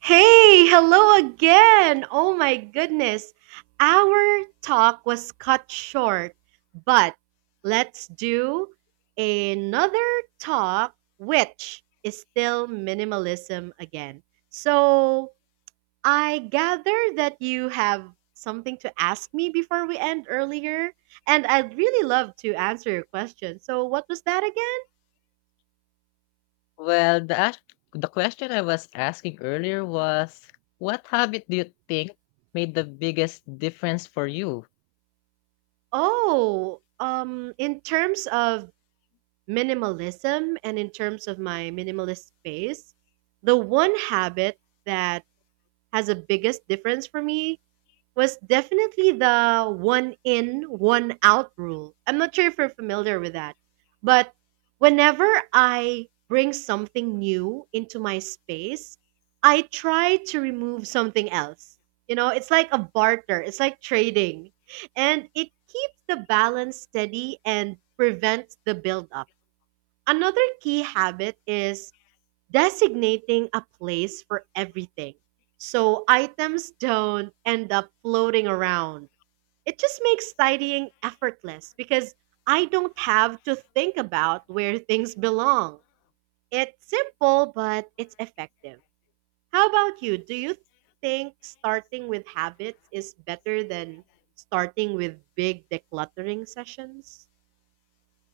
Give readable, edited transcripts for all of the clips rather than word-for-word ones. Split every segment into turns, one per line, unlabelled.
Hey, hello again! Oh my goodness. Our talk was cut short, but let's do another talk, which is still minimalism again. So I gather that you have something to ask me before we end earlier, and I'd really love to answer your question. So, what was that again?
Well, the question I was asking earlier was, what habit do you think made the biggest difference for you?
Oh, in terms of minimalism and in terms of my minimalist space, the one habit that has a biggest difference for me was definitely the one in, one out rule. I'm not sure if you're familiar with that, but whenever I bring something new into my space, I try to remove something else. You know, it's like a barter, it's like trading, and it keeps the balance steady and prevents the buildup. Another key habit is designating a place for everything. So items don't end up floating around. It just makes tidying effortless because I don't have to think about where things belong. It's simple, but it's effective. How about you? Do you think starting with habits is better than starting with big decluttering sessions?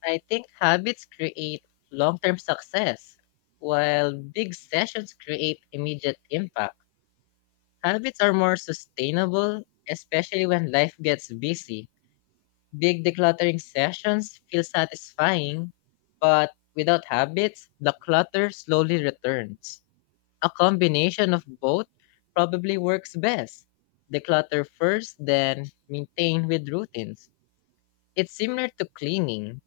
I think habits create long-term success, while big sessions create immediate impact. Habits are more sustainable, especially when life gets busy. Big decluttering sessions feel satisfying, but without habits, the clutter slowly returns. A combination of both probably works best. Declutter first, then maintain with routines. It's similar to cleaning,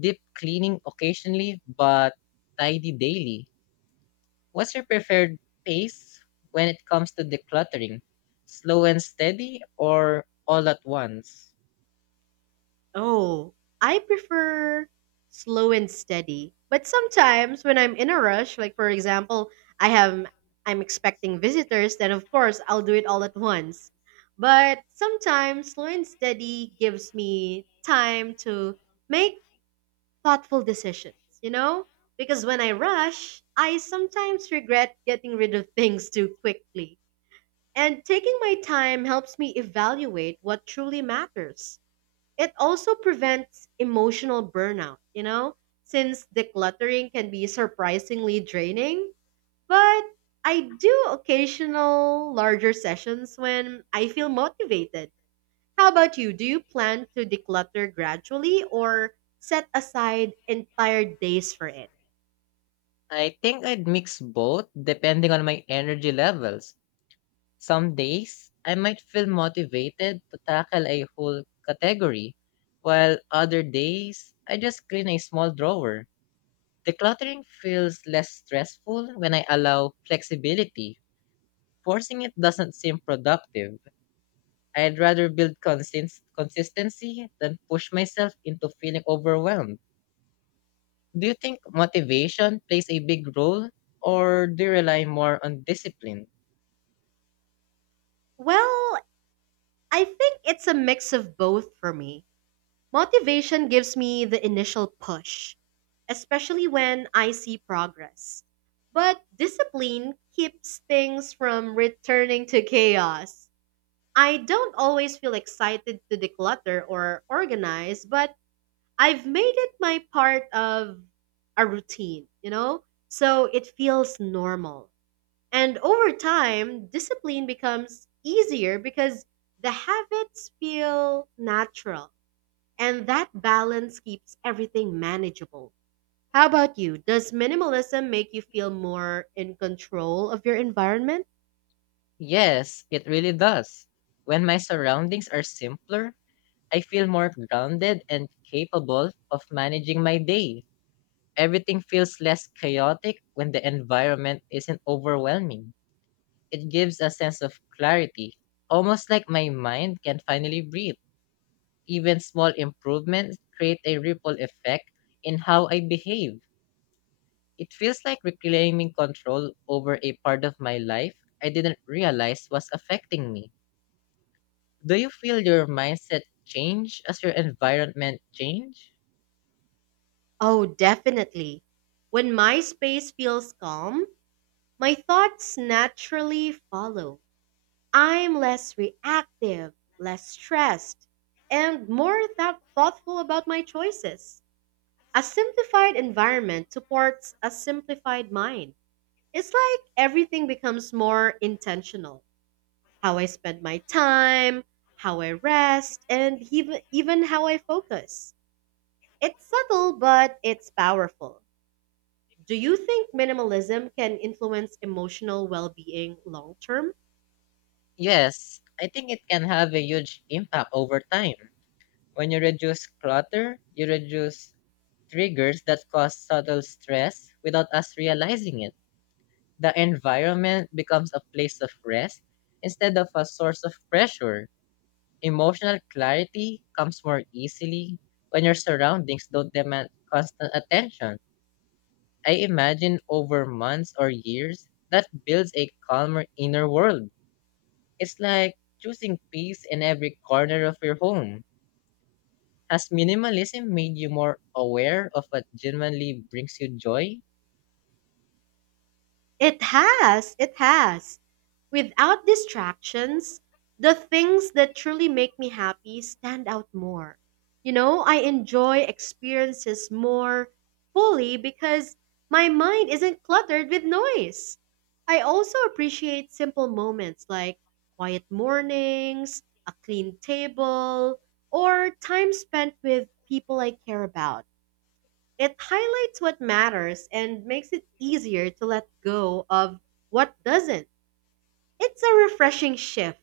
deep cleaning occasionally, but tidy daily. What's your preferred pace when it comes to decluttering? Slow and steady or all at once?
Oh, I prefer slow and steady. But sometimes when I'm in a rush, like for example, I have I'm expecting visitors, then of course I'll do it all at once. But sometimes slow and steady gives me time to make thoughtful decisions, you know? Because when I rush, I sometimes regret getting rid of things too quickly. And taking my time helps me evaluate what truly matters. It also prevents emotional burnout, you know, since decluttering can be surprisingly draining. But I do occasional larger sessions when I feel motivated. How about you? Do you plan to declutter gradually or set aside entire days for it?
I think I'd mix both depending on my energy levels. Some days, I might feel motivated to tackle a whole category, while other days, I just clean a small drawer. Decluttering feels less stressful when I allow flexibility. Forcing it doesn't seem productive. I'd rather build consistency than push myself into feeling overwhelmed. Do you think motivation plays a big role, or do you rely more on discipline?
Well, I think it's a mix of both for me. Motivation gives me the initial push, especially when I see progress. But discipline keeps things from returning to chaos. I don't always feel excited to declutter or organize, but I've made it my part of a routine, you know? So it feels normal. And over time, discipline becomes easier because the habits feel natural. And that balance keeps everything manageable. How about you? Does minimalism make you feel more in control of your environment?
Yes, it really does. When my surroundings are simpler, I feel more grounded and capable of managing my day. Everything feels less chaotic when the environment isn't overwhelming. It gives a sense of clarity, almost like my mind can finally breathe. Even small improvements create a ripple effect in how I behave. It feels like reclaiming control over a part of my life I didn't realize was affecting me. Do you feel your mindset change as your environment change?
Oh, definitely. When my space feels calm, my thoughts naturally follow. I'm less reactive, less stressed, and more thoughtful about my choices. A simplified environment supports a simplified mind. It's like everything becomes more intentional. How I spend my time, how I rest, and even how I focus. It's subtle, but it's powerful. Do you think minimalism can influence emotional well being long term?
Yes, I think it can have a huge impact over time. When you reduce clutter, you reduce triggers that cause subtle stress without us realizing it. The environment becomes a place of rest instead of a source of pressure. Emotional clarity comes more easily when your surroundings don't demand constant attention. I imagine over months or years, that builds a calmer inner world. It's like choosing peace in every corner of your home. Has minimalism made you more aware of what genuinely brings you joy?
It has, it has. Without distractions, the things that truly make me happy stand out more. You know, I enjoy experiences more fully because my mind isn't cluttered with noise. I also appreciate simple moments like quiet mornings, a clean table, or time spent with people I care about. It highlights what matters and makes it easier to let go of what doesn't. It's a refreshing shift,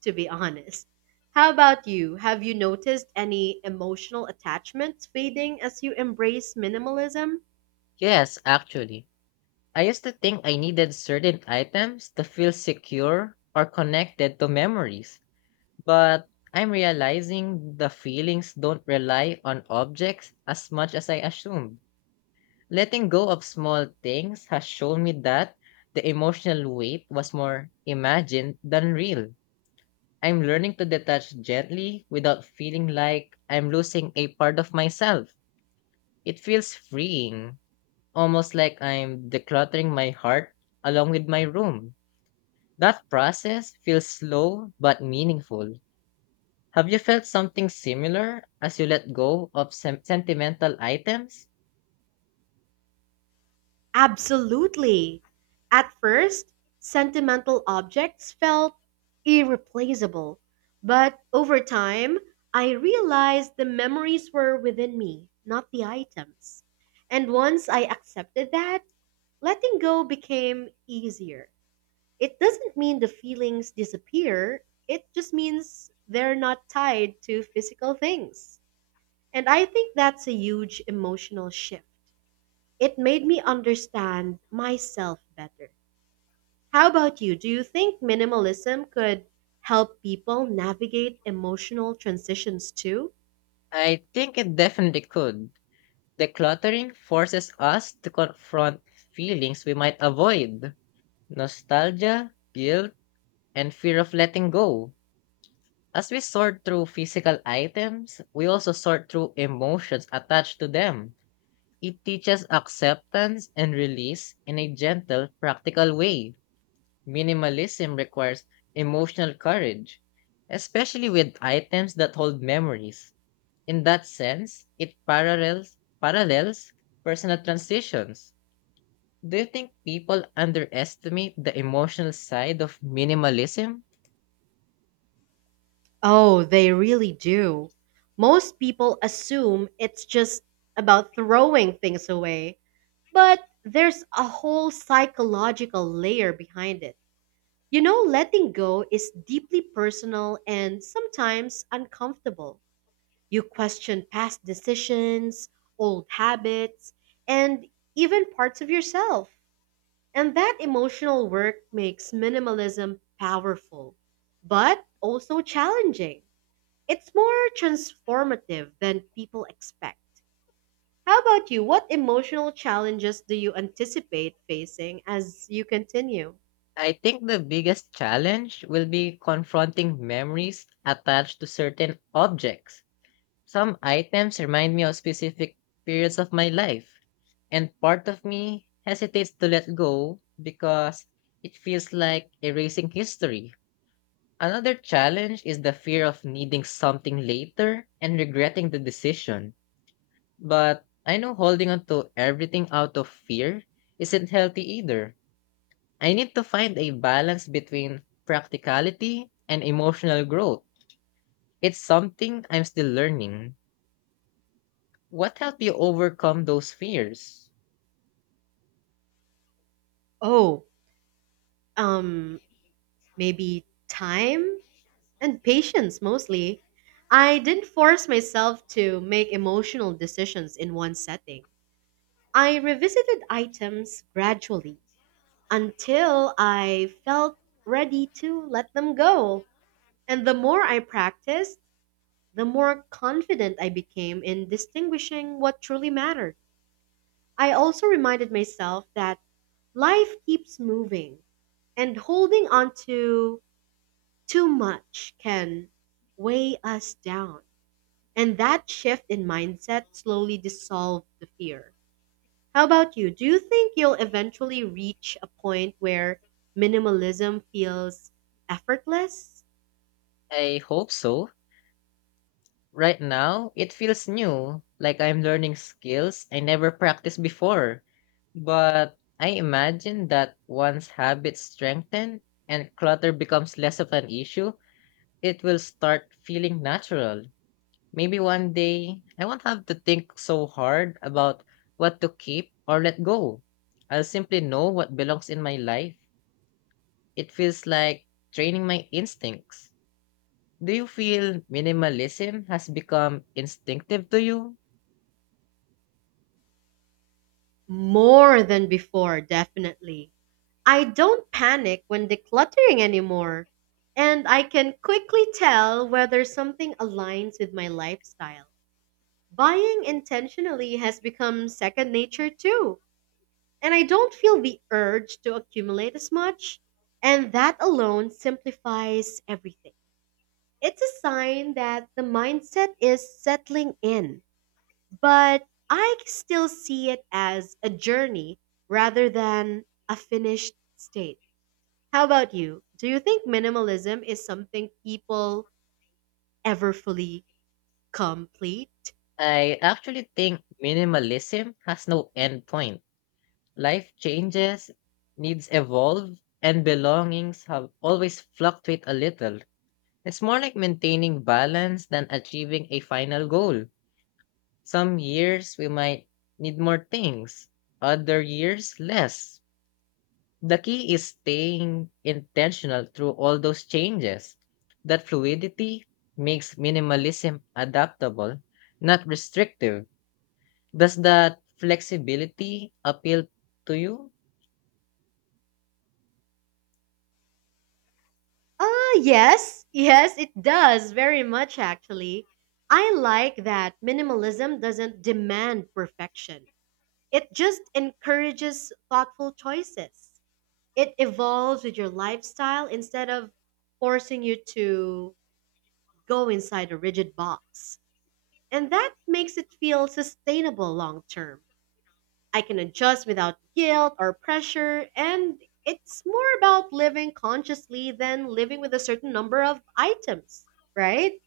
to be honest. How about you? Have you noticed any emotional attachments fading as you embrace minimalism?
Yes, actually. I used to think I needed certain items to feel secure or connected to memories. But I'm realizing the feelings don't rely on objects as much as I assumed. Letting go of small things has shown me that the emotional weight was more imagined than real. I'm learning to detach gently without feeling like I'm losing a part of myself. It feels freeing, almost like I'm decluttering my heart along with my room. That process feels slow but meaningful. Have you felt something similar as you let go of sentimental items?
Absolutely. At first, sentimental objects felt irreplaceable, but over time, I realized the memories were within me, not the items. And once I accepted that, letting go became easier. It doesn't mean the feelings disappear. It just means they're not tied to physical things. And I think that's a huge emotional shift. It made me understand myself better. How about you? Do you think minimalism could help people navigate emotional transitions too?
I think it definitely could. Decluttering forces us to confront feelings we might avoid nostalgia, guilt, and fear of letting go. As we sort through physical items, we also sort through emotions attached to them. It teaches acceptance and release in a gentle, practical way. Minimalism requires emotional courage, especially with items that hold memories. In that sense, it parallels personal transitions. Do you think people underestimate the emotional side of minimalism?
Oh, they really do. Most people assume it's just about throwing things away, but there's a whole psychological layer behind it. You know, letting go is deeply personal and sometimes uncomfortable. You question past decisions, old habits, and even parts of yourself. And that emotional work makes minimalism powerful, but also challenging. It's more transformative than people expect. How about you? What emotional challenges do you anticipate facing as you continue?
I think the biggest challenge will be confronting memories attached to certain objects. Some items remind me of specific periods of my life, and part of me hesitates to let go because it feels like erasing history. Another challenge is the fear of needing something later and regretting the decision. But I know holding on to everything out of fear isn't healthy either. I need to find a balance between practicality and emotional growth. It's something I'm still learning. What helped you overcome those fears?
Oh, um, maybe time and patience mostly. I didn't force myself to make emotional decisions in one setting. I revisited items gradually until I felt ready to let them go. And the more I practiced, the more confident I became in distinguishing what truly mattered. I also reminded myself that life keeps moving and holding on to too much can weigh us down. And that shift in mindset slowly dissolved the fear. How about you? Do you think you'll eventually reach a point where minimalism feels effortless?
I hope so. Right now, it feels new, like I'm learning skills I never practiced before. But I imagine that once habits strengthen and clutter becomes less of an issue, it will start feeling natural. Maybe one day I won't have to think so hard about what to keep or let go. I'll simply know what belongs in my life. It feels like training my instincts. Do you feel minimalism has become instinctive to you?
More than before, definitely. I don't panic when decluttering anymore, and I can quickly tell whether something aligns with my lifestyle. Buying intentionally has become second nature too, and I don't feel the urge to accumulate as much, and that alone simplifies everything. It's a sign that the mindset is settling in, but I still see it as a journey rather than a finished state. How about you? Do you think minimalism is something people ever fully complete?
I actually think minimalism has no end point. Life changes, needs evolve, and belongings have always fluctuate a little. It's more like maintaining balance than achieving a final goal. Some years we might need more things, other years less. The key is staying intentional through all those changes. That fluidity makes minimalism adaptable, not restrictive. Does that flexibility appeal to you?
Uh, yes. Yes, it does. Very much, actually. I like that minimalism doesn't demand perfection, it just encourages thoughtful choices. It evolves with your lifestyle instead of forcing you to go inside a rigid box. And that makes it feel sustainable long term. I can adjust without guilt or pressure, and it's more about living consciously than living with a certain number of items, right?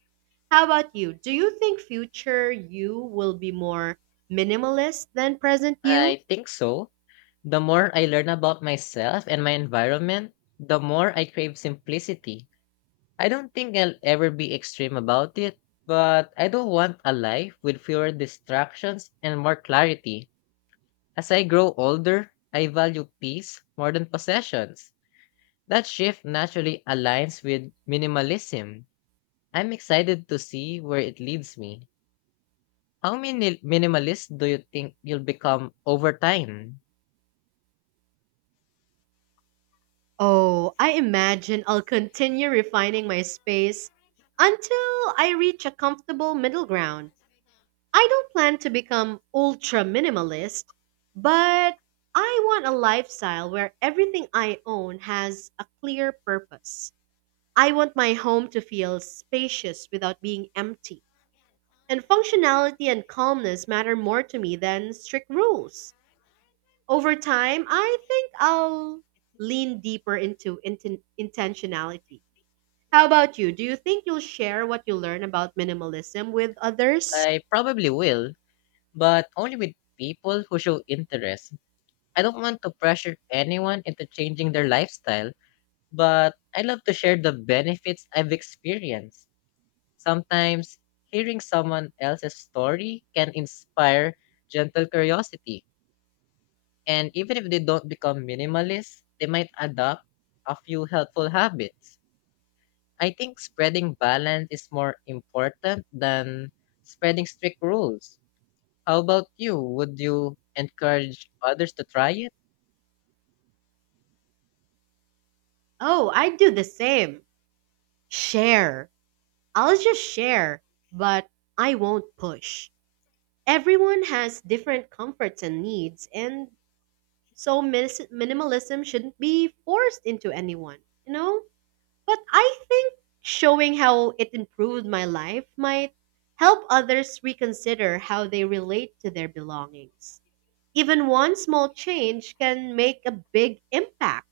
How about you? Do you think future you will be more minimalist than present you?
I think so. The more I learn about myself and my environment, the more I crave simplicity. I don't think I'll ever be extreme about it, but I do want a life with fewer distractions and more clarity. As I grow older, I value peace more than possessions. That shift naturally aligns with minimalism. I'm excited to see where it leads me. How many minimalist do you think you'll become over time?
Oh, I imagine I'll continue refining my space until I reach a comfortable middle ground. I don't plan to become ultra minimalist, but I want a lifestyle where everything I own has a clear purpose. I want my home to feel spacious without being empty. And functionality and calmness matter more to me than strict rules. Over time, I think I'll lean deeper into intentionality. How about you? Do you think you'll share what you learn about minimalism with others?
I probably will, but only with people who show interest. I don't want to pressure anyone into changing their lifestyle, but I love to share the benefits I've experienced. Sometimes hearing someone else's story can inspire gentle curiosity. And even if they don't become minimalists, they might adopt a few helpful habits. I think spreading balance is more important than spreading strict rules. How about you? Would you encourage others to try it?
Oh, I do the same. Share. I'll just share, but I won't push. Everyone has different comforts and needs, and so minimalism shouldn't be forced into anyone, you know? But I think showing how it improved my life might help others reconsider how they relate to their belongings. Even one small change can make a big impact.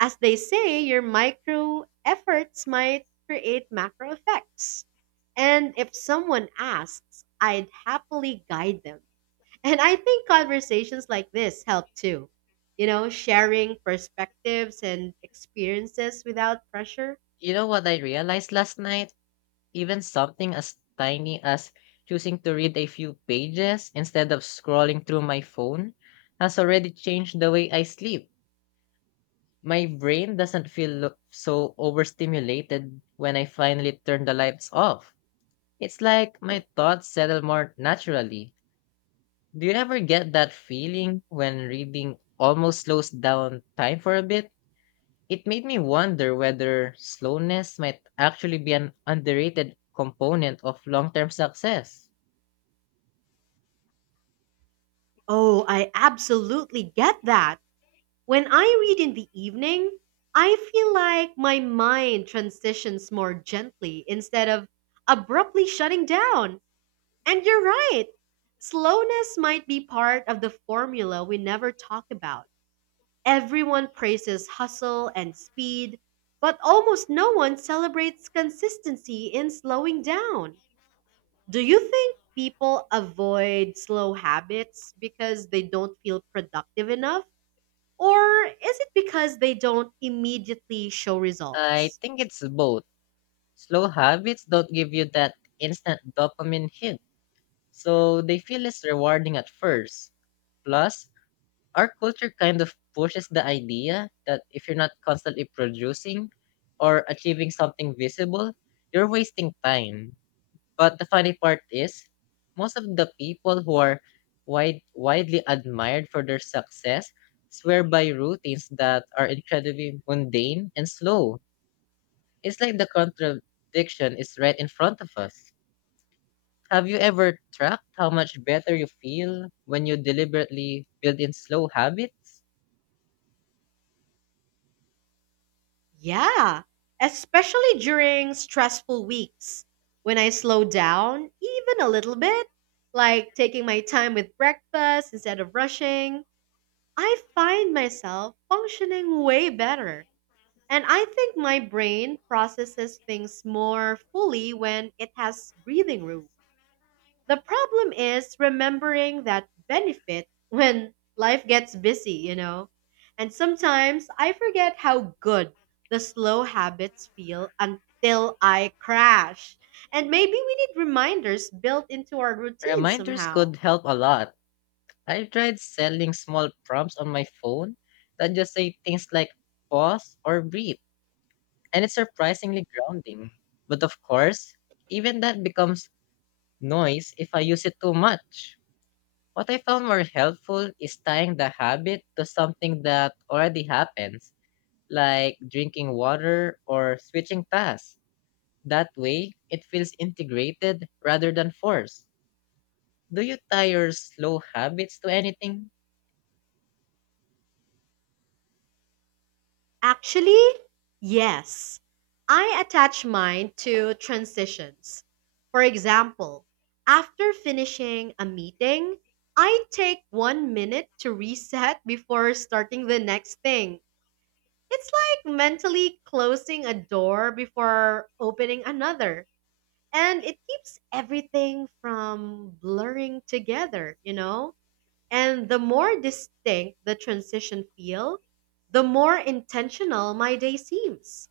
As they say, your micro efforts might create macro effects. And if someone asks, I'd happily guide them. And I think conversations like this help too. You know, sharing perspectives and experiences without pressure.
You know what I realized last night? Even something as tiny as choosing to read a few pages instead of scrolling through my phone has already changed the way I sleep. My brain doesn't feel so overstimulated when I finally turn the lights off. It's like my thoughts settle more naturally. Do you ever get that feeling when reading almost slows down time for a bit? It made me wonder whether slowness might actually be an underrated component of long term success.
Oh, I absolutely get that. When I read in the evening, I feel like my mind transitions more gently instead of abruptly shutting down. And you're right. Slowness might be part of the formula we never talk about. Everyone praises hustle and speed, but almost no one celebrates consistency in slowing down. Do you think people avoid slow habits because they don't feel productive enough? Or is it because they don't immediately show
I
results?
think it's both. Slow habits don't give you that instant dopamine hit, so they feel less rewarding at first. Plus, our culture kind of pushes the idea that if you're not constantly producing or achieving something visible, you're wasting time. But the funny part is, most of the people who are widely admired for their success swear by routines that are incredibly mundane and slow. It's like the contradiction is right in front of us. Have you ever tracked how much better you feel when you deliberately build in slow habits?
Yeah, especially during stressful weeks when I slow down even a little bit, like taking my time with breakfast instead of rushing, I find myself functioning way better. And I think my brain processes things more fully when it has breathing room. The problem is remembering that benefit when life gets busy, you know? And sometimes I forget how good the slow habits feel until I crash. And maybe we need reminders built into our routine
Reminders
somehow.
could help a lot. I tried selling small prompts on my phone that just say things like pause or breathe, and it's surprisingly grounding. But of course, even that becomes noise if I use it too much. What I found more helpful is tying the habit to something that already happens like drinking water or switching tasks. That way, it feels integrated rather than forced. Do you tie your slow habits to anything?
Actually, yes. I attach mine to transitions. For example, after finishing a meeting, I take 1 minute to reset before starting the next thing. It's like mentally closing a door before opening another. And it keeps everything from blurring together, you know? And the more distinct the transition feel, the more intentional my day seems.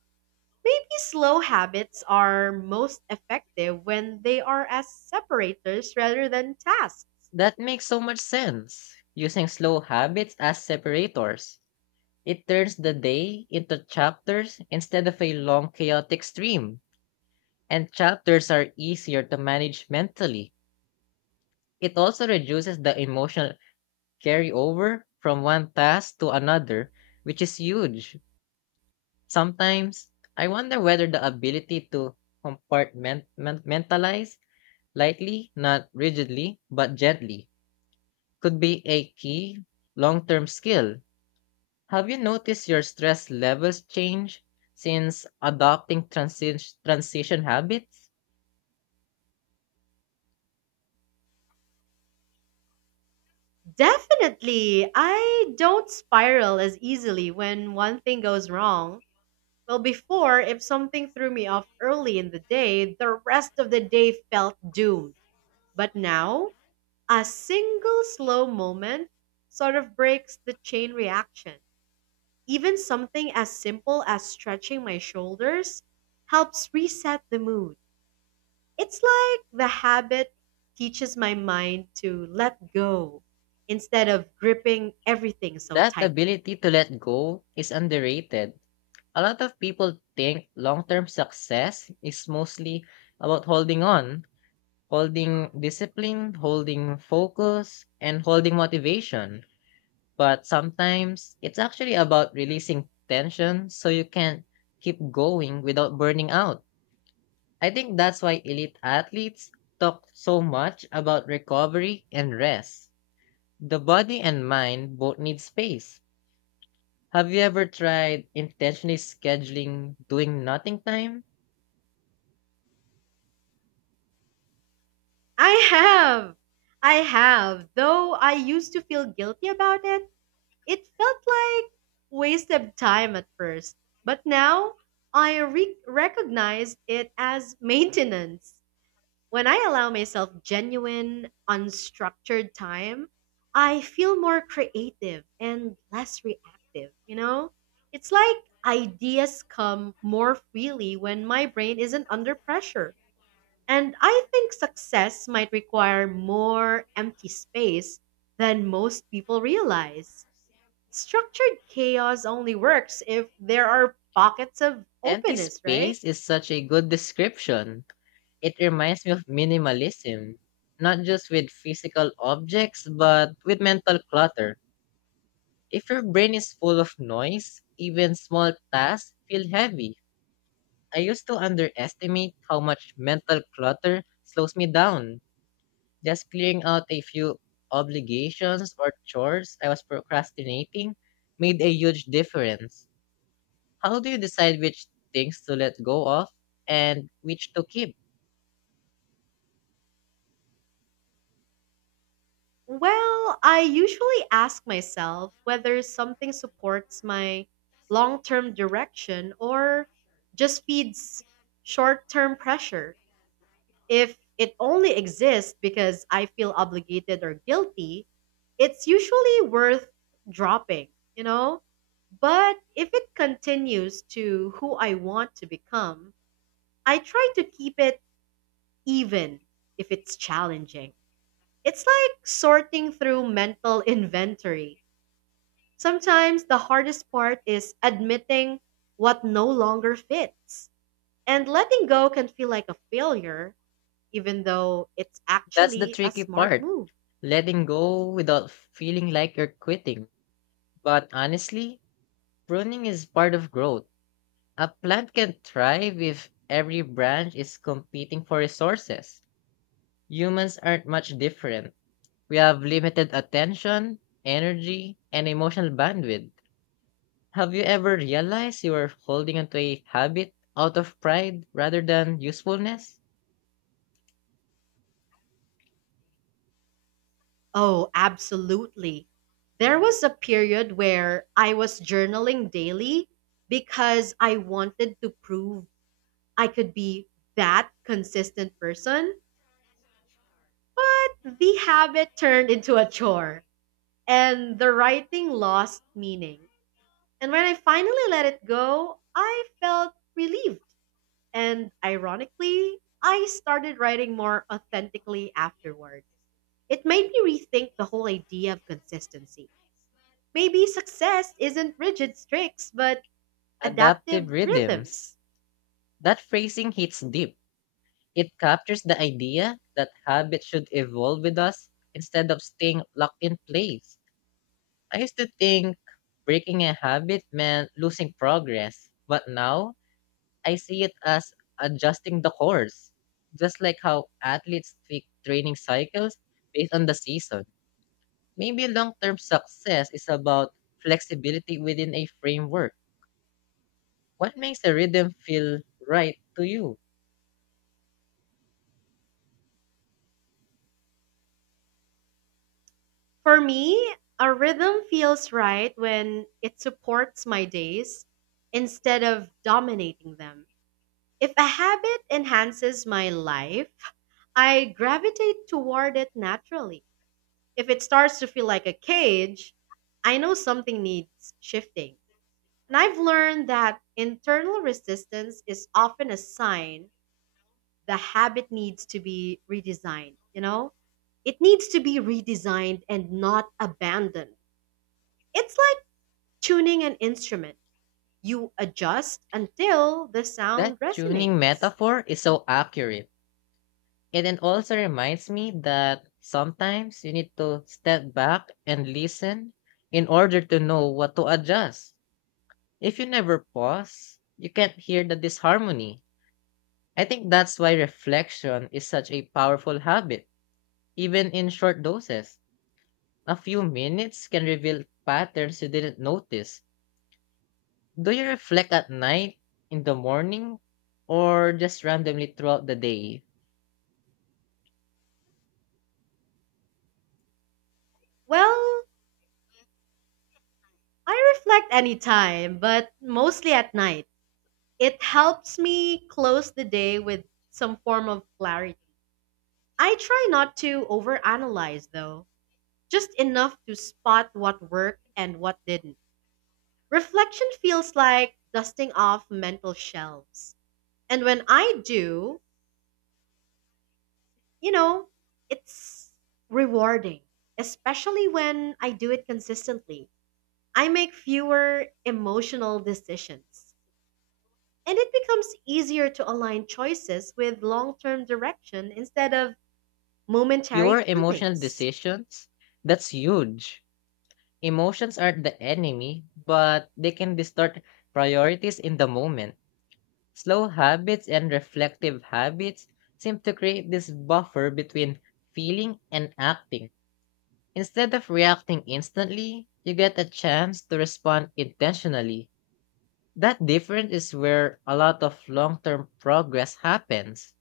Maybe slow habits are most effective when they are as separators rather than tasks.
That makes so much sense. Using slow habits as separators. It turns the day into chapters instead of a long chaotic stream. And chapters are easier to manage mentally. It also reduces the emotional carryover from one task to another, which is huge. Sometimes I wonder whether the ability to compartmentalize lightly, not rigidly, but gently, could be a key long term skill. Have you noticed your stress levels change since adopting transition habits?
Definitely, I don't spiral as easily when one thing goes wrong. Well, before, if something threw me off early in the day, the rest of the day felt doomed. But now, a single slow moment sort of breaks the chain reaction. Even something as simple as stretching my shoulders helps reset the mood. It's like the habit teaches my mind to let go instead of gripping everything so
That
tightly.
ability to let go is underrated. A lot of people think long term success is mostly about holding on, holding discipline, holding focus, and holding motivation. But sometimes it's actually about releasing tension so you can keep going without burning out. I think that's why elite athletes talk so much about recovery and rest. The body and mind both need space. Have you ever tried intentionally scheduling doing nothing time?
I have! I have, though I used to feel guilty about it. It felt like wasted time at first, but now I recognize it as maintenance. When I allow myself genuine, unstructured time, I feel more creative and less reactive, you know? It's like ideas come more freely when my brain isn't under pressure. And I think success might require more empty space than most people realize. Structured chaos only works if there are pockets of
Empty
openness, right?
space is such a good description. It reminds me of minimalism, not just with physical objects, but with mental clutter. If your brain is full of noise, even small tasks feel heavy. I used to underestimate how much mental clutter slows me down. Just clearing out a few obligations or chores I was procrastinating made a huge difference. How do you decide which things to let go of and which to keep?
Well, I usually ask myself whether something supports my long term direction or just feeds short term pressure. If it only exists because I feel obligated or guilty, it's usually worth dropping, you know? But if it continues to who I want to become, I try to keep it even if it's challenging. It's like sorting through mental inventory. Sometimes the hardest part is admitting what no longer fits. And letting go can feel like a failure, even though it's
That's the
actually a
tricky
smart
part
move.
letting go without feeling like you're quitting. But honestly, pruning is part of growth. A plant can thrive if every branch is competing for resources. Humans aren't much different. We have limited attention, energy, and emotional bandwidth. Have you ever realized you are holding onto a habit out of pride rather than usefulness?
Oh, absolutely. There was a period where I was journaling daily because I wanted to prove I could be that consistent person. The habit turned into a chore, and the writing lost meaning. And when I finally let it go, I felt relieved. And ironically, I started writing more authentically afterward. It made me rethink the whole idea of consistency. Maybe success isn't rigid streaks, but
Adaptive
adaptive
rhythms.
rhythms.
That phrasing hits deep. It captures the idea that habits should evolve with us instead of staying locked in place. I used to think breaking a habit meant losing progress, but now I see it as adjusting the course, just like how athletes tweak training cycles based on the season. Maybe long term success is about flexibility within a framework. What makes a rhythm feel right to you?
For me, a rhythm feels right when it supports my days instead of dominating them. If a habit enhances my life, I gravitate toward it naturally. If it starts to feel like a cage, I know something needs shifting. And I've learned that internal resistance is often a sign the habit needs to be redesigned, you know? It needs to be redesigned and not abandoned. It's like tuning an instrument. You adjust until the
That
sound
tuning
resonates.
metaphor is so accurate. And it also reminds me that sometimes you need to step back and listen in order to know what to adjust. If you never pause, you can't hear the disharmony. I think that's why reflection is such a powerful habit, even in short doses. A few minutes can reveal patterns you didn't notice. Do you reflect at night, in the morning, or just randomly throughout the day?
Well, I reflect anytime, but mostly at night. It helps me close the day with some form of clarity. I try not to overanalyze, though, just enough to spot what worked and what didn't. Reflection feels like dusting off mental shelves. And when I do, you know, it's rewarding, especially when I do it consistently. I make fewer emotional decisions. And it becomes easier to align choices with long term direction instead of
Fewer
momentary
emotional
feelings.
decisions? That's huge. Emotions aren't the enemy, but they can distort priorities in the moment. Slow habits and reflective habits seem to create this buffer between feeling and acting. Instead of reacting instantly, you get a chance to respond intentionally. That difference is where a lot of long term progress happens.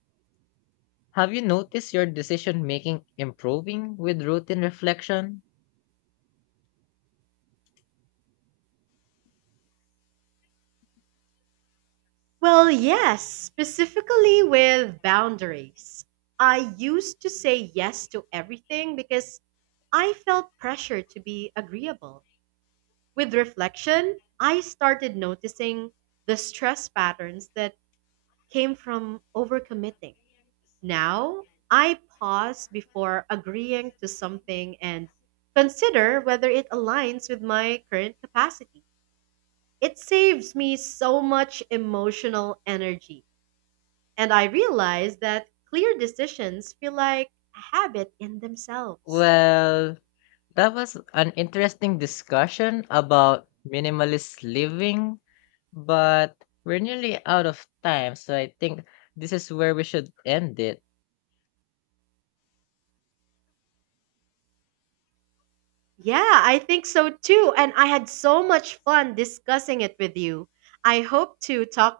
Have you noticed your decision making improving with routine reflection?
Well, yes, specifically with boundaries. I used to say yes to everything because I felt pressure to be agreeable. With reflection, I started noticing the stress patterns that came from overcommitting. Now, I pause before agreeing to something and consider whether it aligns with my current capacity. It saves me so much emotional energy, and I realize that clear decisions feel like a habit in themselves.
Well, that was an interesting discussion about minimalist living, but we're nearly out of time, so I think this is where we should end it.
Yeah, I think so too, and I had so much fun discussing it with you. I hope to talk